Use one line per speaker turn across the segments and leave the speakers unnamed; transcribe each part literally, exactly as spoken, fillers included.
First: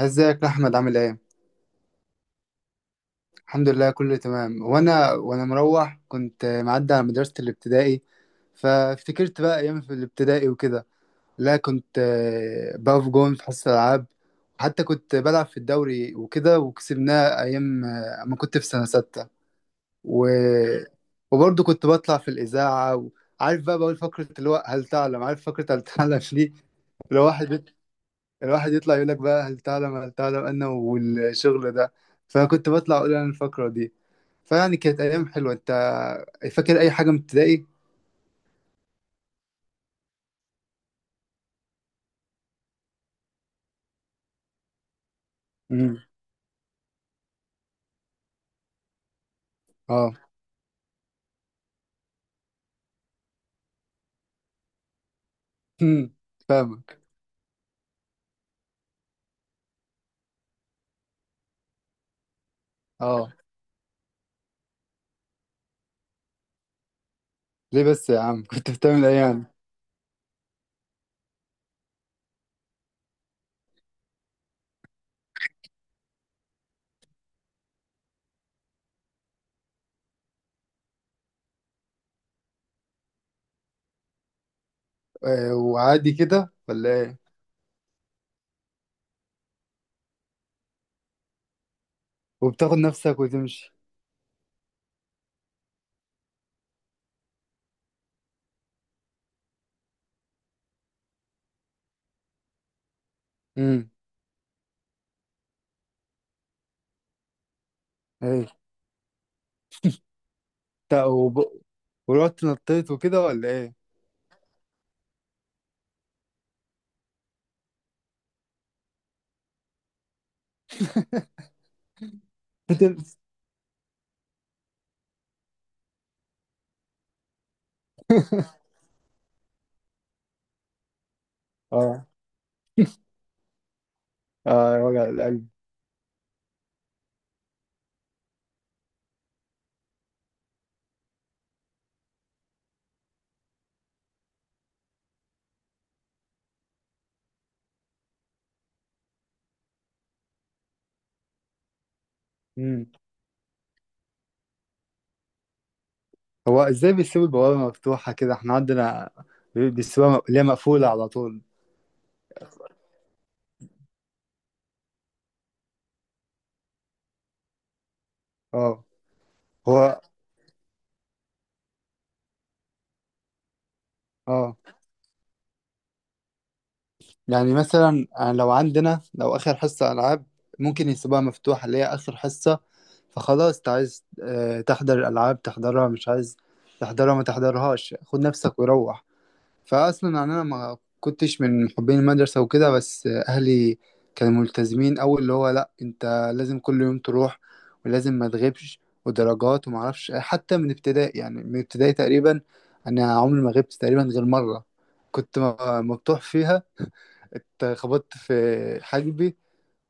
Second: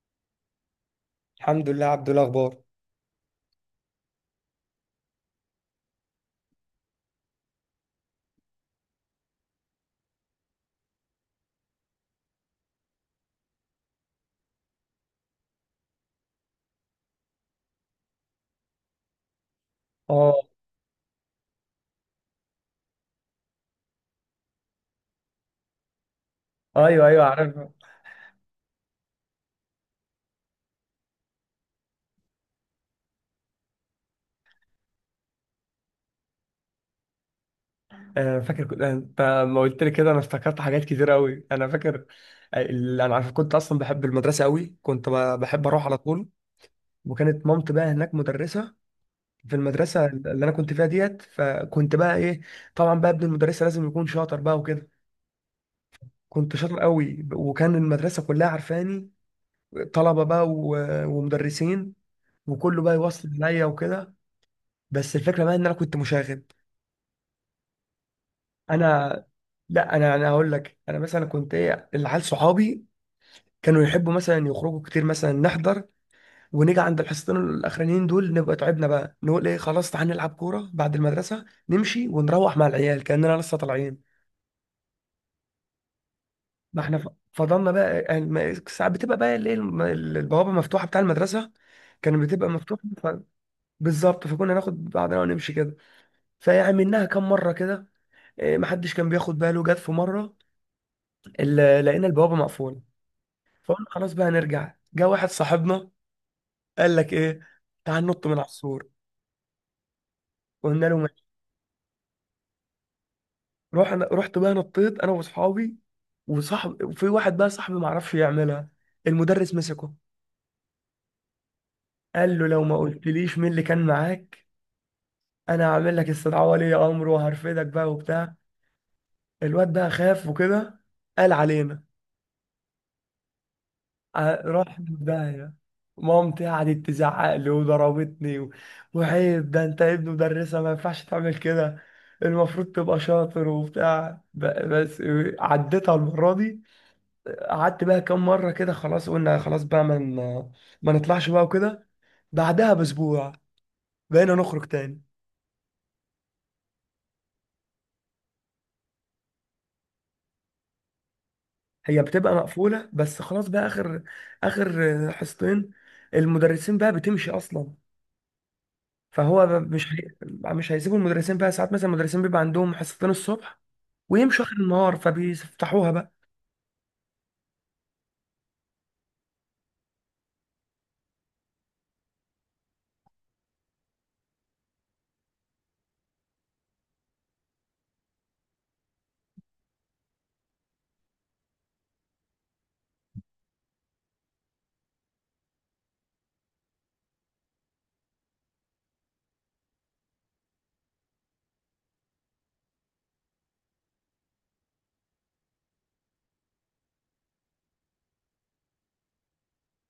ازيك يا احمد، عامل ايه؟
الحمد لله عبد الاخبار.
الحمد لله، كله تمام. وانا وانا مروح كنت معدي على مدرسة الابتدائي، فافتكرت بقى ايام في الابتدائي وكده. لا، كنت آه، بقف جون في حصة العاب. وحتى كنت بلعب في الدوري وكده، وكسبناه ايام آه، ما كنت في سنة ستة. و...
اه.
وبرضه كنت بطلع في الإذاعة، وعارف بقى، بقول فقرة اللي هو هل تعلم. عارف فقرة هل تعلم دي؟
ايوه ايوه، عارف.
الواحد الواحد يطلع يقول لك بقى هل تعلم، هل تعلم أنا والشغل ده. فكنت بطلع أقول أنا الفقرة دي. فيعني كانت أيام حلوة. أنت فاكر أي حاجة من ابتدائي؟
آه، فاكر. كنت انت لما قلت لي كده انا افتكرت حاجات كتير قوي، انا فاكر. آه، ال- انا عارف كنت اصلا بحب المدرسه قوي، كنت ب- بحب اروح على
امم.
طول. وكانت مامتي بقى هناك مدرسه في المدرسه
أه.
اللي انا كنت فيها ديت، فكنت بقى ايه، طبعا بقى ابن المدرسه لازم يكون شاطر بقى وكده.
أمم.
كنت شاطر
فاهمك.
قوي، وكان المدرسه كلها عارفاني، طلبه بقى و- ومدرسين، وكله بقى يوصل
أه.
عليا وكده. بس الفكره بقى ان انا كنت مشاغب.
ليه بس يا عم؟ كنت بتعمل إيه
انا
يعني؟
لا انا انا هقول لك، انا مثلا كنت ايه، العيال صحابي كانوا يحبوا مثلا يخرجوا كتير، مثلا نحضر ونيجي عند الحصتين الاخرانيين دول نبقى تعبنا بقى، نقول ايه خلاص تعالى نلعب كوره بعد المدرسه، نمشي ونروح مع العيال كاننا لسه طالعين.
آه، وعادي كده
ما
ولا
احنا ف-
إيه؟
فضلنا بقى يعني، ما- ساعات بتبقى بقى الايه الم- البوابه مفتوحه بتاع المدرسه، كانت بتبقى
وبتاخد
مفتوحه ف...
نفسك وتمشي.
بالظبط. فكنا ناخد بعضنا ونمشي كده، فعملناها كام مره كده. إيه، محدش كان بياخد باله. جت في مره، ال- لقينا البوابه مقفوله، فقلنا
امم.
خلاص بقى نرجع. جه واحد صاحبنا قال لك ايه، تعال ننط من على
إيه.
السور. قلنا له
تا-
ماشي.
وب... ورحت نطيت وكده ولا إيه؟
رحنا، رحت بقى نطيت انا واصحابي، وصاحب وفي واحد بقى صاحبي ما عرفش يعملها، المدرس مسكه، قال له لو ما قلتليش مين اللي كان معاك انا هعمل لك استدعاء ولي امر وهرفدك بقى وبتاع. الواد بقى خاف وكده، قال علينا.
اه،
ع- رحت
اه.
في
وجع القلب.
داهية. مامتي قعدت تزعق لي وضربتني، و... وعيب ده انت ابن مدرسة، ما ينفعش تعمل كده، المفروض تبقى شاطر وبتاع ب... بس عديتها المرة دي. قعدت بقى كام مرة كده، خلاص قلنا خلاص بقى ما من... ما نطلعش بقى وكده. بعدها بأسبوع بقينا نخرج تاني.
هو ازاي بيسيبوا البوابة مفتوحة كده؟ احنا عندنا بيسيبوها، م- اللي هي مقفولة على طول.
هي بتبقى مقفولة بس خلاص بقى، آخر آخر حصتين المدرسين بقى بتمشي أصلا،
اه.
فهو ب-
هو،
مش هي- مش هيسيبوا المدرسين بقى. ساعات مثلا المدرسين بيبقى عندهم حصتين الصبح ويمشوا
اه،
اخر النهار، فبيفتحوها بقى.
يعني مثلا آه، لو عندنا لو اخر حصة العاب، ممكن يسيبوها مفتوحة اللي هي اخر حصة. فخلاص انت عايز آه، تحضر الالعاب تحضرها، مش عايز تحضرها ما تحضرهاش، خد نفسك وروح. فاصلا يعني، انا ما كنتش من محبين المدرسه وكده، بس اهلي كانوا ملتزمين أوي، اللي هو لا انت لازم كل يوم تروح، ولازم ما تغيبش، ودرجات وما اعرفش إيه. حتى من ابتدائي، يعني من ابتدائي تقريبا انا عمري ما غبت تقريبا غير مره. كنت م- مبطوح فيها، اتخبطت في حاجبي،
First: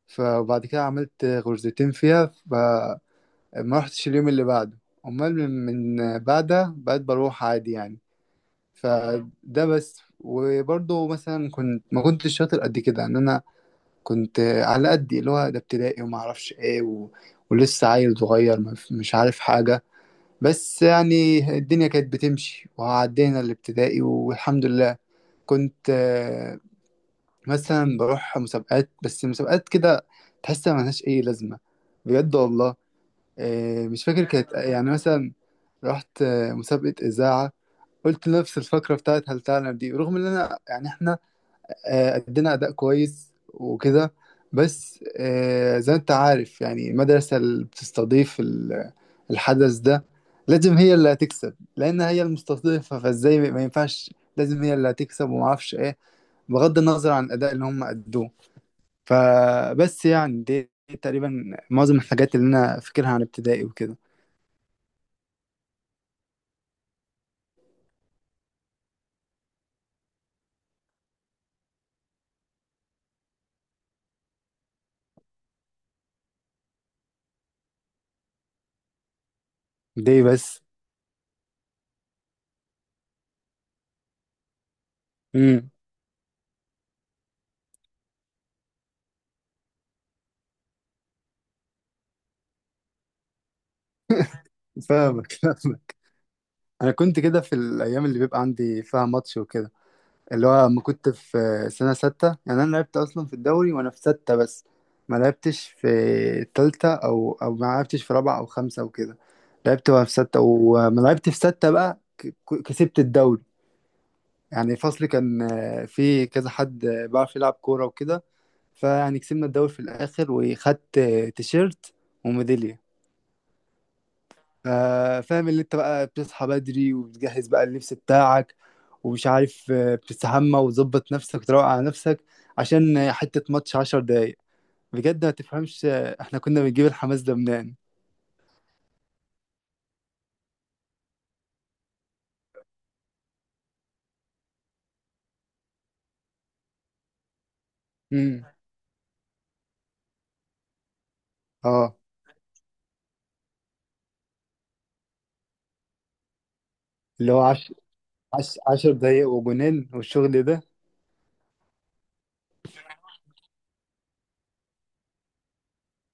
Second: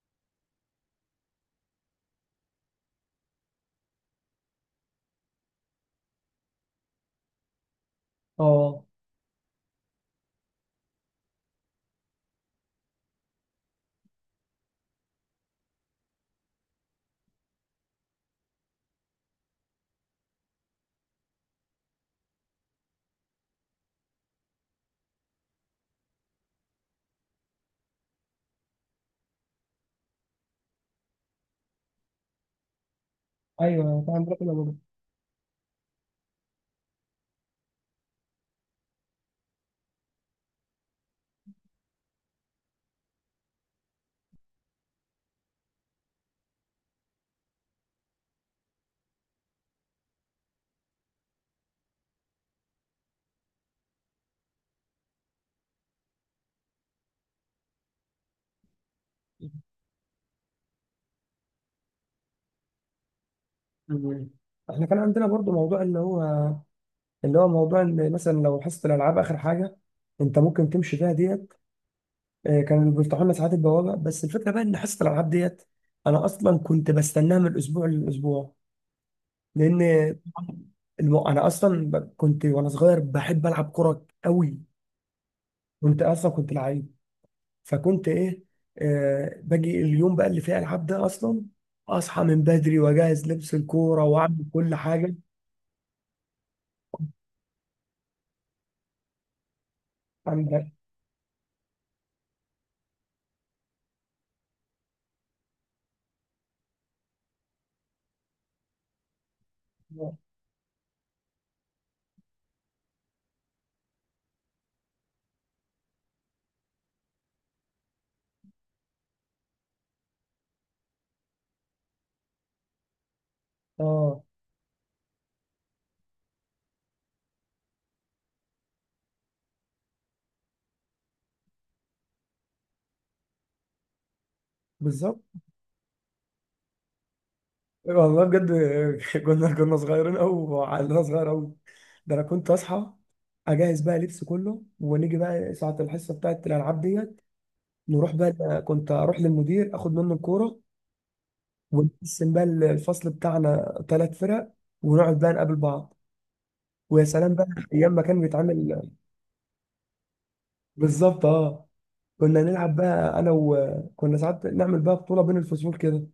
فبعد كده عملت غرزتين فيها، فما رحتش اليوم اللي بعده. امال من من بعدها بقيت بروح عادي يعني.
اه.
فده بس. وبرضه مثلا كنت، ما كنتش شاطر قد كده، ان انا كنت على قدي، اللي هو ده ابتدائي وما اعرفش ايه و... ولسه عيل صغير، ما ف- مش عارف حاجة. بس يعني الدنيا كانت بتمشي، وعدينا الابتدائي والحمد لله. كنت آه، مثلا بروح مسابقات، بس مسابقات كده، تحس ملهاش اي لازمة، بجد والله. آه،
ايوه،
مش
كان
فاكر
عندنا كده
كانت
برضه.
يعني مثلا. رحت آه، مسابقة إذاعة، قلت نفس الفكرة بتاعت هل تعلم دي، رغم ان انا يعني احنا آه، ادينا اداء كويس وكده. بس آه، زي ما انت عارف يعني، المدرسة اللي بتستضيف ال- الحدث ده لازم هي اللي هتكسب، لان هي المستضيفة، فازاي ما ينفعش، لازم هي اللي هتكسب وما اعرفش ايه، بغض النظر عن الاداء اللي هم ادوه. فبس يعني دي تقريبا معظم الحاجات اللي انا فاكرها عن ابتدائي وكده.
مم. احنا كان عندنا برضه موضوع اللي هو، اللي هو موضوع ان مثلا لو حصه الالعاب اخر حاجه، انت ممكن تمشي فيها ديت. آه، كانوا بيفتحوا لنا ساعات البوابه، بس الفكره بقى ان حصه الالعاب ديت انا اصلا كنت بستناها من الاسبوع للاسبوع، لان
دي بس.
الم- انا اصلا ب- كنت وانا صغير بحب العب كوره قوي.
امم.
كنت اصلا كنت لعيب. فكنت ايه، آه باجي اليوم بقى اللي فيه العاب ده، اصلا اصحى من بدري واجهز لبس الكوره واعمل كل حاجه.
فاهمك. انا كنت كده في الايام اللي بيبقى عندي فيها ماتش وكده، اللي
عندك.
هو لما كنت في سنه سته. يعني انا لعبت اصلا في الدوري وانا في سته بس، ما لعبتش في تالته، او او ما لعبتش في رابعه او خمسه وكده. لعبت وانا في سته، وما لعبت في سته بقى ك- ك- كسبت الدوري. يعني فصلي كان آه، في كذا حد آه، بيعرف يلعب كوره وكده. فيعني كسبنا الدوري في الاخر، وخدت آه، تيشيرت وميدالية.
اه،
آه، فاهم اللي انت بقى بتصحى بدري، وبتجهز بقى اللبس بتاعك، ومش عارف آه، بتستحمى وتظبط نفسك وتروق على نفسك، عشان آه، حتة ماتش عشر دقايق.
بالظبط.
بجد ما تفهمش، آه، احنا كنا بنجيب الحماس ده منين.
والله بجد. كنا كنا صغيرين قوي، وعقلنا صغير قوي. ده انا كنت اصحى، اجهز بقى لبس كله، ونيجي بقى ساعه الحصه بتاعت الالعاب ديت، نروح
امم.
بقى. كنت اروح للمدير اخد منه الكوره،
اه.
ونقسم بقى الفصل بتاعنا ثلاث فرق، ونقعد بقى نقابل بعض. ويا
اللي
سلام
هو
بقى،
عش...
ايام ما كان
عش...
بيتعمل.
عشر دقايق وجنان والشغل
بالظبط، اه. كنا نلعب بقى انا، وكنا ساعات نعمل بقى بطوله بين الفصول كده.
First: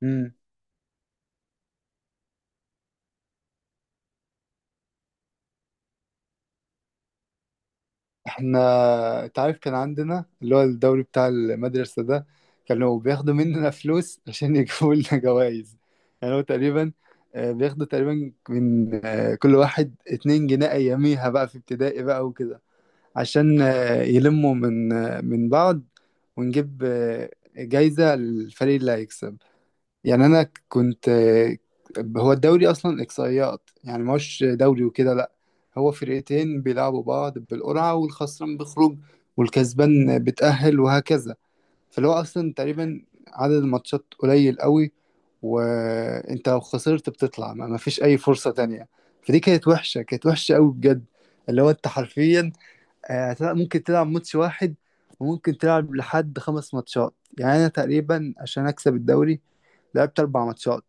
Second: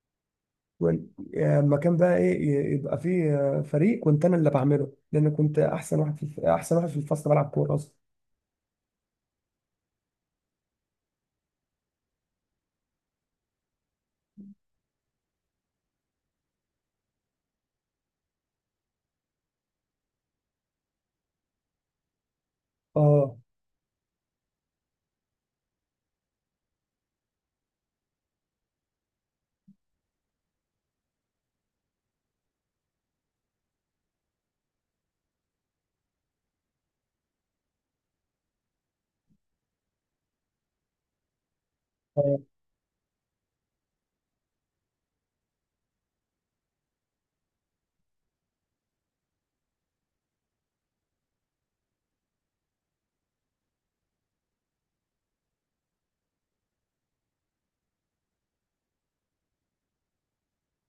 ده.
ون- يعني لما كان بقى ايه ي- يبقى فيه آه، فريق، كنت انا اللي بعمله، لان كنت احسن واحد في الف... احسن واحد في الفصل بلعب كوره اصلا.
احنا انت عارف كان عندنا اللي هو الدوري بتاع المدرسة ده، كانوا بياخدوا مننا فلوس عشان يجيبوا لنا جوائز. يعني هو تقريبا آه، بياخدوا تقريبا من آه، كل واحد اتنين جنيه أياميها بقى في ابتدائي بقى وكده،
اه.
عشان آه، يلموا من آه، من بعض، ونجيب آه، جايزة للفريق اللي هيكسب. يعني انا كنت، هو الدوري اصلا اقصائيات، يعني مش دوري وكده، لا، هو فرقتين بيلعبوا بعض بالقرعه، والخسران بيخرج والكسبان بتأهل وهكذا. فاللي هو
اه.
اصلا تقريبا عدد الماتشات قليل قوي، وانت لو خسرت بتطلع ما ما فيش اي فرصه تانية. فدي كانت وحشه، كانت وحشه قوي بجد. اللي هو انت حرفيا آه، تلعب- ممكن تلعب ماتش واحد، وممكن تلعب لحد خمس ماتشات. يعني أنا تقريبا عشان أكسب الدوري لعبت أربع ماتشات.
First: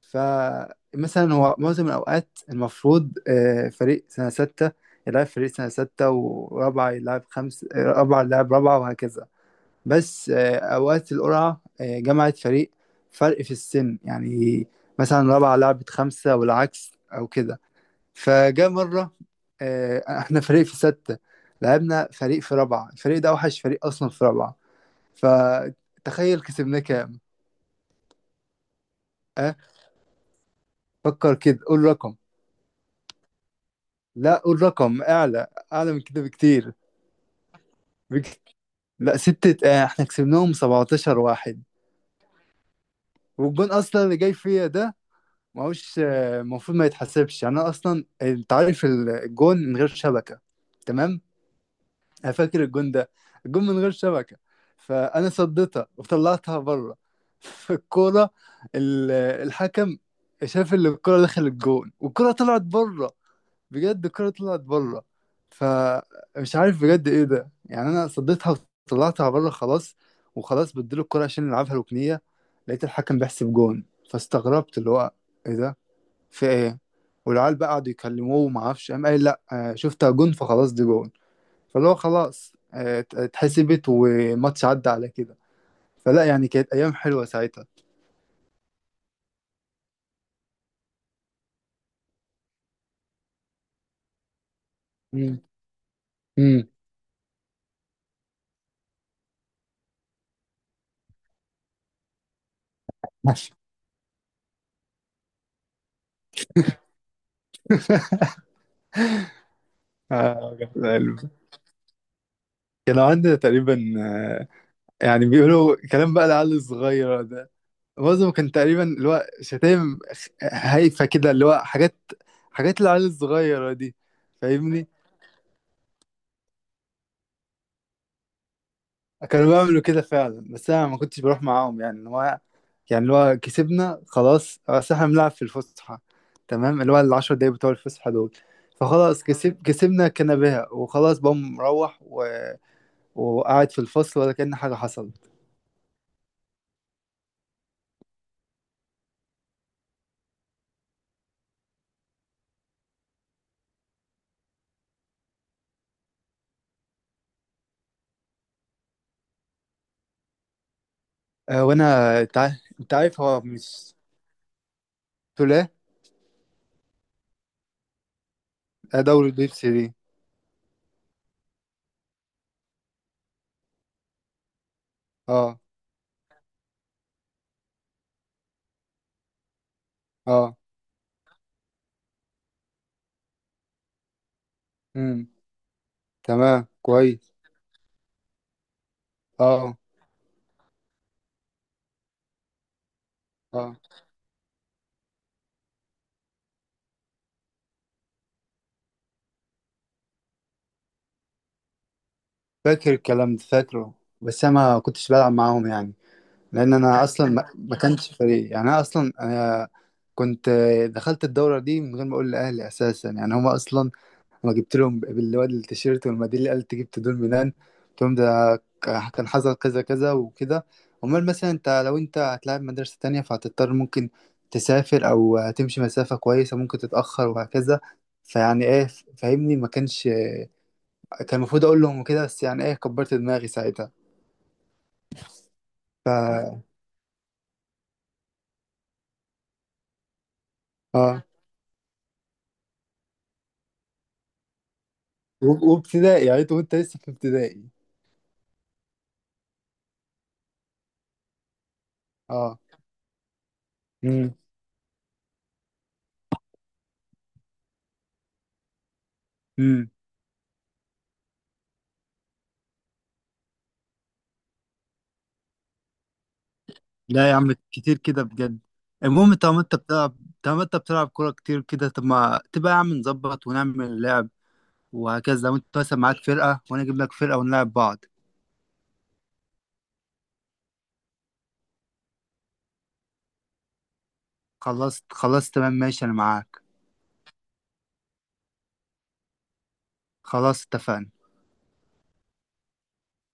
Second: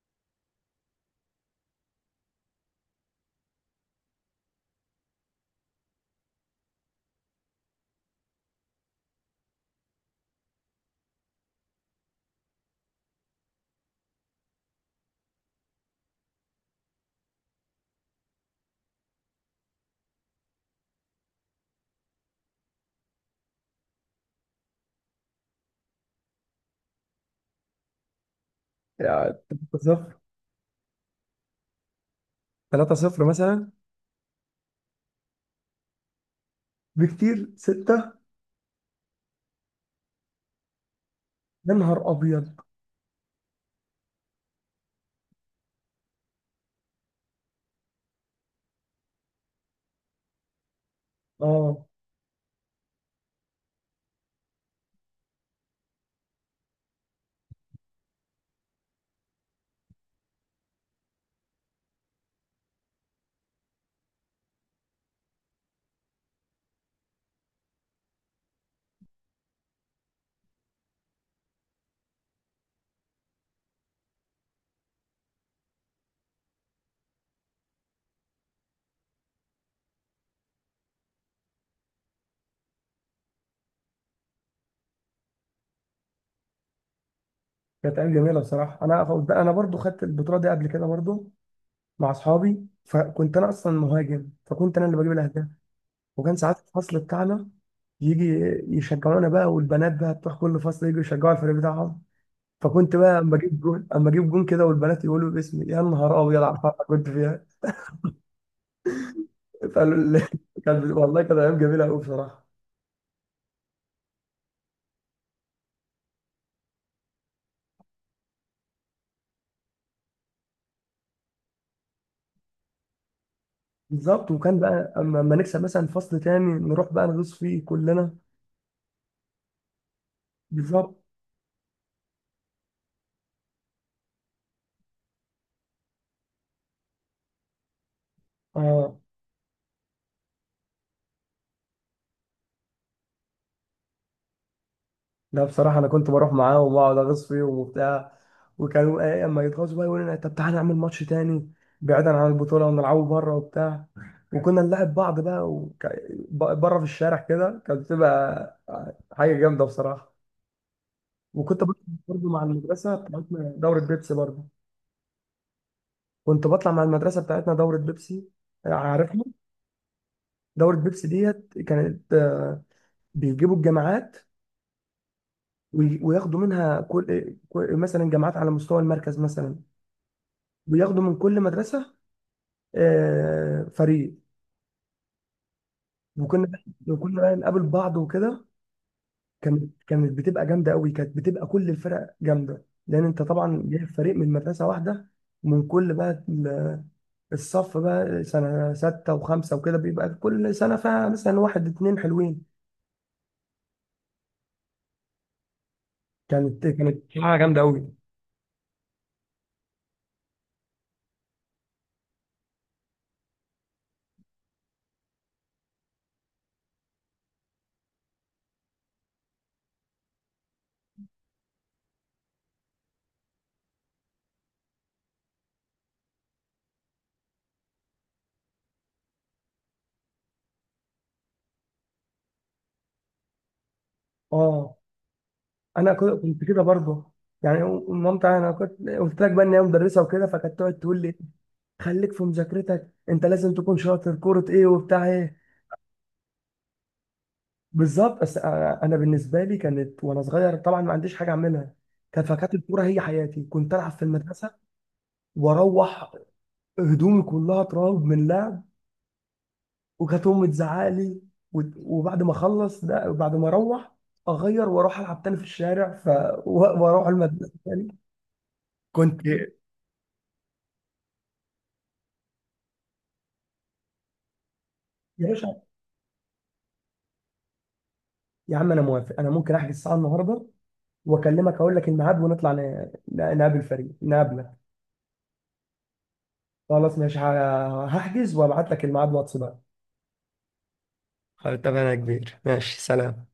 فمثلا هو معظم الأوقات المفروض آه، فريق سنة ستة يلعب فريق سنة ستة، ورابعة يلعب خمس آه، رابعة يلعب رابعة وهكذا. بس آه، أوقات القرعة آه، جمعت فريق فرق في السن يعني، مثلا رابعة لعبت خمسة والعكس أو كده. فجاء مرة آه، احنا فريق في ستة لعبنا فريق في رابعة، الفريق ده أوحش فريق أصلا في رابعة. فتخيل كسبناه كام؟
يعني
أه؟
ثلاثة صفر.
فكر كده، قول رقم.
ثلاثة صفر مثلا.
لا، قول رقم أعلى، أعلى من كده بكتير.
بكتير، ستة.
بك... لا ستة، آه، احنا كسبناهم سبعة عشر واحد.
يا نهار ابيض.
والجون أصلا اللي جاي فيا ده ما هوش، آه، المفروض ما يتحسبش يعني. أنا أصلا أنت عارف الجون من غير شبكة، تمام؟
اه.
انا فاكر الجون ده، الجون من غير شبكه، فانا صديتها وطلعتها بره. فالكوره ال- الحكم شاف ان الكوره دخلت الجون والكوره طلعت بره. بجد الكوره طلعت بره، فمش عارف بجد ايه ده يعني. انا صديتها وطلعتها بره خلاص، وخلاص بديله الكوره عشان نلعبها ركنيه، لقيت الحكم بيحسب جون. فاستغربت، اللي هو ايه ده؟ في ايه؟ والعيال بقى قعدوا يكلموه وما اعرفش، قام قال لا آه، شفتها جون، فخلاص دي جون. فاللي هو خلاص آه، ات- اتحسبت، وماتش عدى على كده. فلا يعني كانت ايام حلوه ساعتها.
كانت ايام جميله بصراحه. انا فوز- انا برضو خدت البطوله دي قبل كده برضو مع اصحابي، فكنت انا اصلا مهاجم، فكنت انا اللي بجيب
امم.
الاهداف. وكان ساعات
امم.
الفصل بتاعنا يجي يشجعونا بقى، والبنات بقى بتوع كل فصل يجوا يشجعوا الفريق بتاعهم، فكنت بقى اما
ماشي.
اجيب جون اما اجيب جون كده، والبنات يقولوا باسمي. يا نهار ابيض على الفرحه كنت فيها، فقالوا لي.
آه، جميل.
كان،
حلو.
والله كانت ايام جميله قوي بصراحه.
كان عندنا تقريبا آه، يعني بيقولوا كلام بقى العيال الصغيره ده، معظم كان تقريبا اللي هو شتايم خ- هايفه كده، اللي هو حاجات، حاجات العيال الصغيره دي.
بالظبط. وكان
فاهمني.
بقى اما اما نكسب مثلا فصل تاني نروح بقى نغوص فيه كلنا.
كانوا بيعملوا كده فعلا، بس انا ما
بالظبط،
كنتش بروح معاهم يعني. هو يعني اللي هو كسبنا خلاص، اصل احنا بنلعب في الفسحه، تمام، اللي هو العشر دقايق بتوع الفسحه دول.
اه.
فخلاص كسب كسبنا كنباها، وخلاص بقى مروح و... وقاعد في الفصل ولا كأن حاجه حصلت.
لا بصراحة أنا كنت بروح معاهم وأقعد أغص فيهم وبتاع، وكانوا إيه أما يتغاظوا بقى يقولوا لنا طب تعالى نعمل ماتش تاني بعيدا عن البطولة ونلعبه بره وبتاع. وكنا نلعب بعض بقى وك... بره في الشارع كده، كانت بتبقى حاجة جامدة بصراحة. وكنت
أه.
بطلع
وانا
برضه
انت
مع
عارف
المدرسة
انت عارف هو
بتاعتنا دورة
مش
بيبسي برضه.
تولاه.
كنت بطلع مع المدرسة بتاعتنا دورة بيبسي،
آه،
عارفها.
دوري البيبسي دي.
دورة بيبسي ديت كانت بيجيبوا الجامعات،
اه.
وي- وياخدوا منها كل كل- مثلا جامعات على مستوى المركز مثلا،
اه.
بياخدوا من كل مدرسة آه، فريق.
امم.
وكنا
تمام.
وكنا
كويس.
بقى نقابل بعض وكده. كانت
اه.
كانت بتبقى جامدة قوي، كانت بتبقى كل الفرق جامدة، لأن أنت طبعا
اه.
جايب فريق من مدرسة واحدة، ومن كل بقى ال- الصف بقى سنة ستة وخمسة وكده، بيبقى كل سنة فيها مثلا واحد اتنين حلوين.
فاكر الكلام ده، فاكره. بس انا ما كنتش بلعب معاهم يعني،
كانت
لان
كانت
انا اصلا
حاجة
ما
جامدة
ما
قوي.
كانش فريق، يعني انا اصلا انا كنت دخلت الدوره دي من غير ما اقول لاهلي اساسا، يعني هما اصلا لما جبت لهم بالواد التيشيرت والميداليه اللي قالت جبت دول منين، قلت لهم ده كان حصل كذا كذا وكده. امال مثلا انت لو انت هتلاعب مدرسه تانية، فهتضطر ممكن تسافر او هتمشي مسافه كويسه، ممكن تتاخر وهكذا. فيعني ايه فاهمني، ما كانش كان المفروض اقول لهم كده، بس يعني ايه، كبرت دماغي ساعتها.
اه، أنا كنت كنت كده
ف
برضه يعني. مامتي أنا كنت قلت لك بقى إن هي مدرسة وكده، فكانت تقعد تقول لي
اه
خليك في مذاكرتك، انت لازم تكون شاطر كرة ايه وبتاع ايه.
و- وابتدائي يعني انت، وانت لسه في ابتدائي.
بالظبط. بس انا أنا بالنسبه لي كانت وانا صغير طبعا ما عنديش حاجه اعملها. كان فكانت
اه.
الكوره هي حياتي، كنت العب في
امم.
المدرسه واروح هدومي كلها تراب من لعب،
امم.
وكانت امي تزعق لي. وت- وبعد ما اخلص ده، بعد ما اروح اغير واروح العب تاني في الشارع، ف و- واروح
لا يا
المدرسه
عم،
تاني.
كتير كده بجد.
كنت
المهم
يا
طالما انت بتلعب، طالما انت بتلعب كورة كتير كده، طب ما تبقى يا عم نظبط ونعمل لعب وهكذا،
باشا،
لو انت مثلا معاك فرقة، وانا اجيب لك فرقة ونلعب بعض.
يا عم انا موافق. انا ممكن احجز الساعه النهارده واكلمك اقول لك الميعاد، ونطلع ن- ن- نقابل فريق، نقابلك.
خلاص. خلاص تمام ماشي، انا معاك.
خلاص ماشي، ه- هحجز وابعت لك الميعاد واتس بقى.
خلاص اتفقنا.
خلاص اتفقنا يا كبير، ماشي، سلام.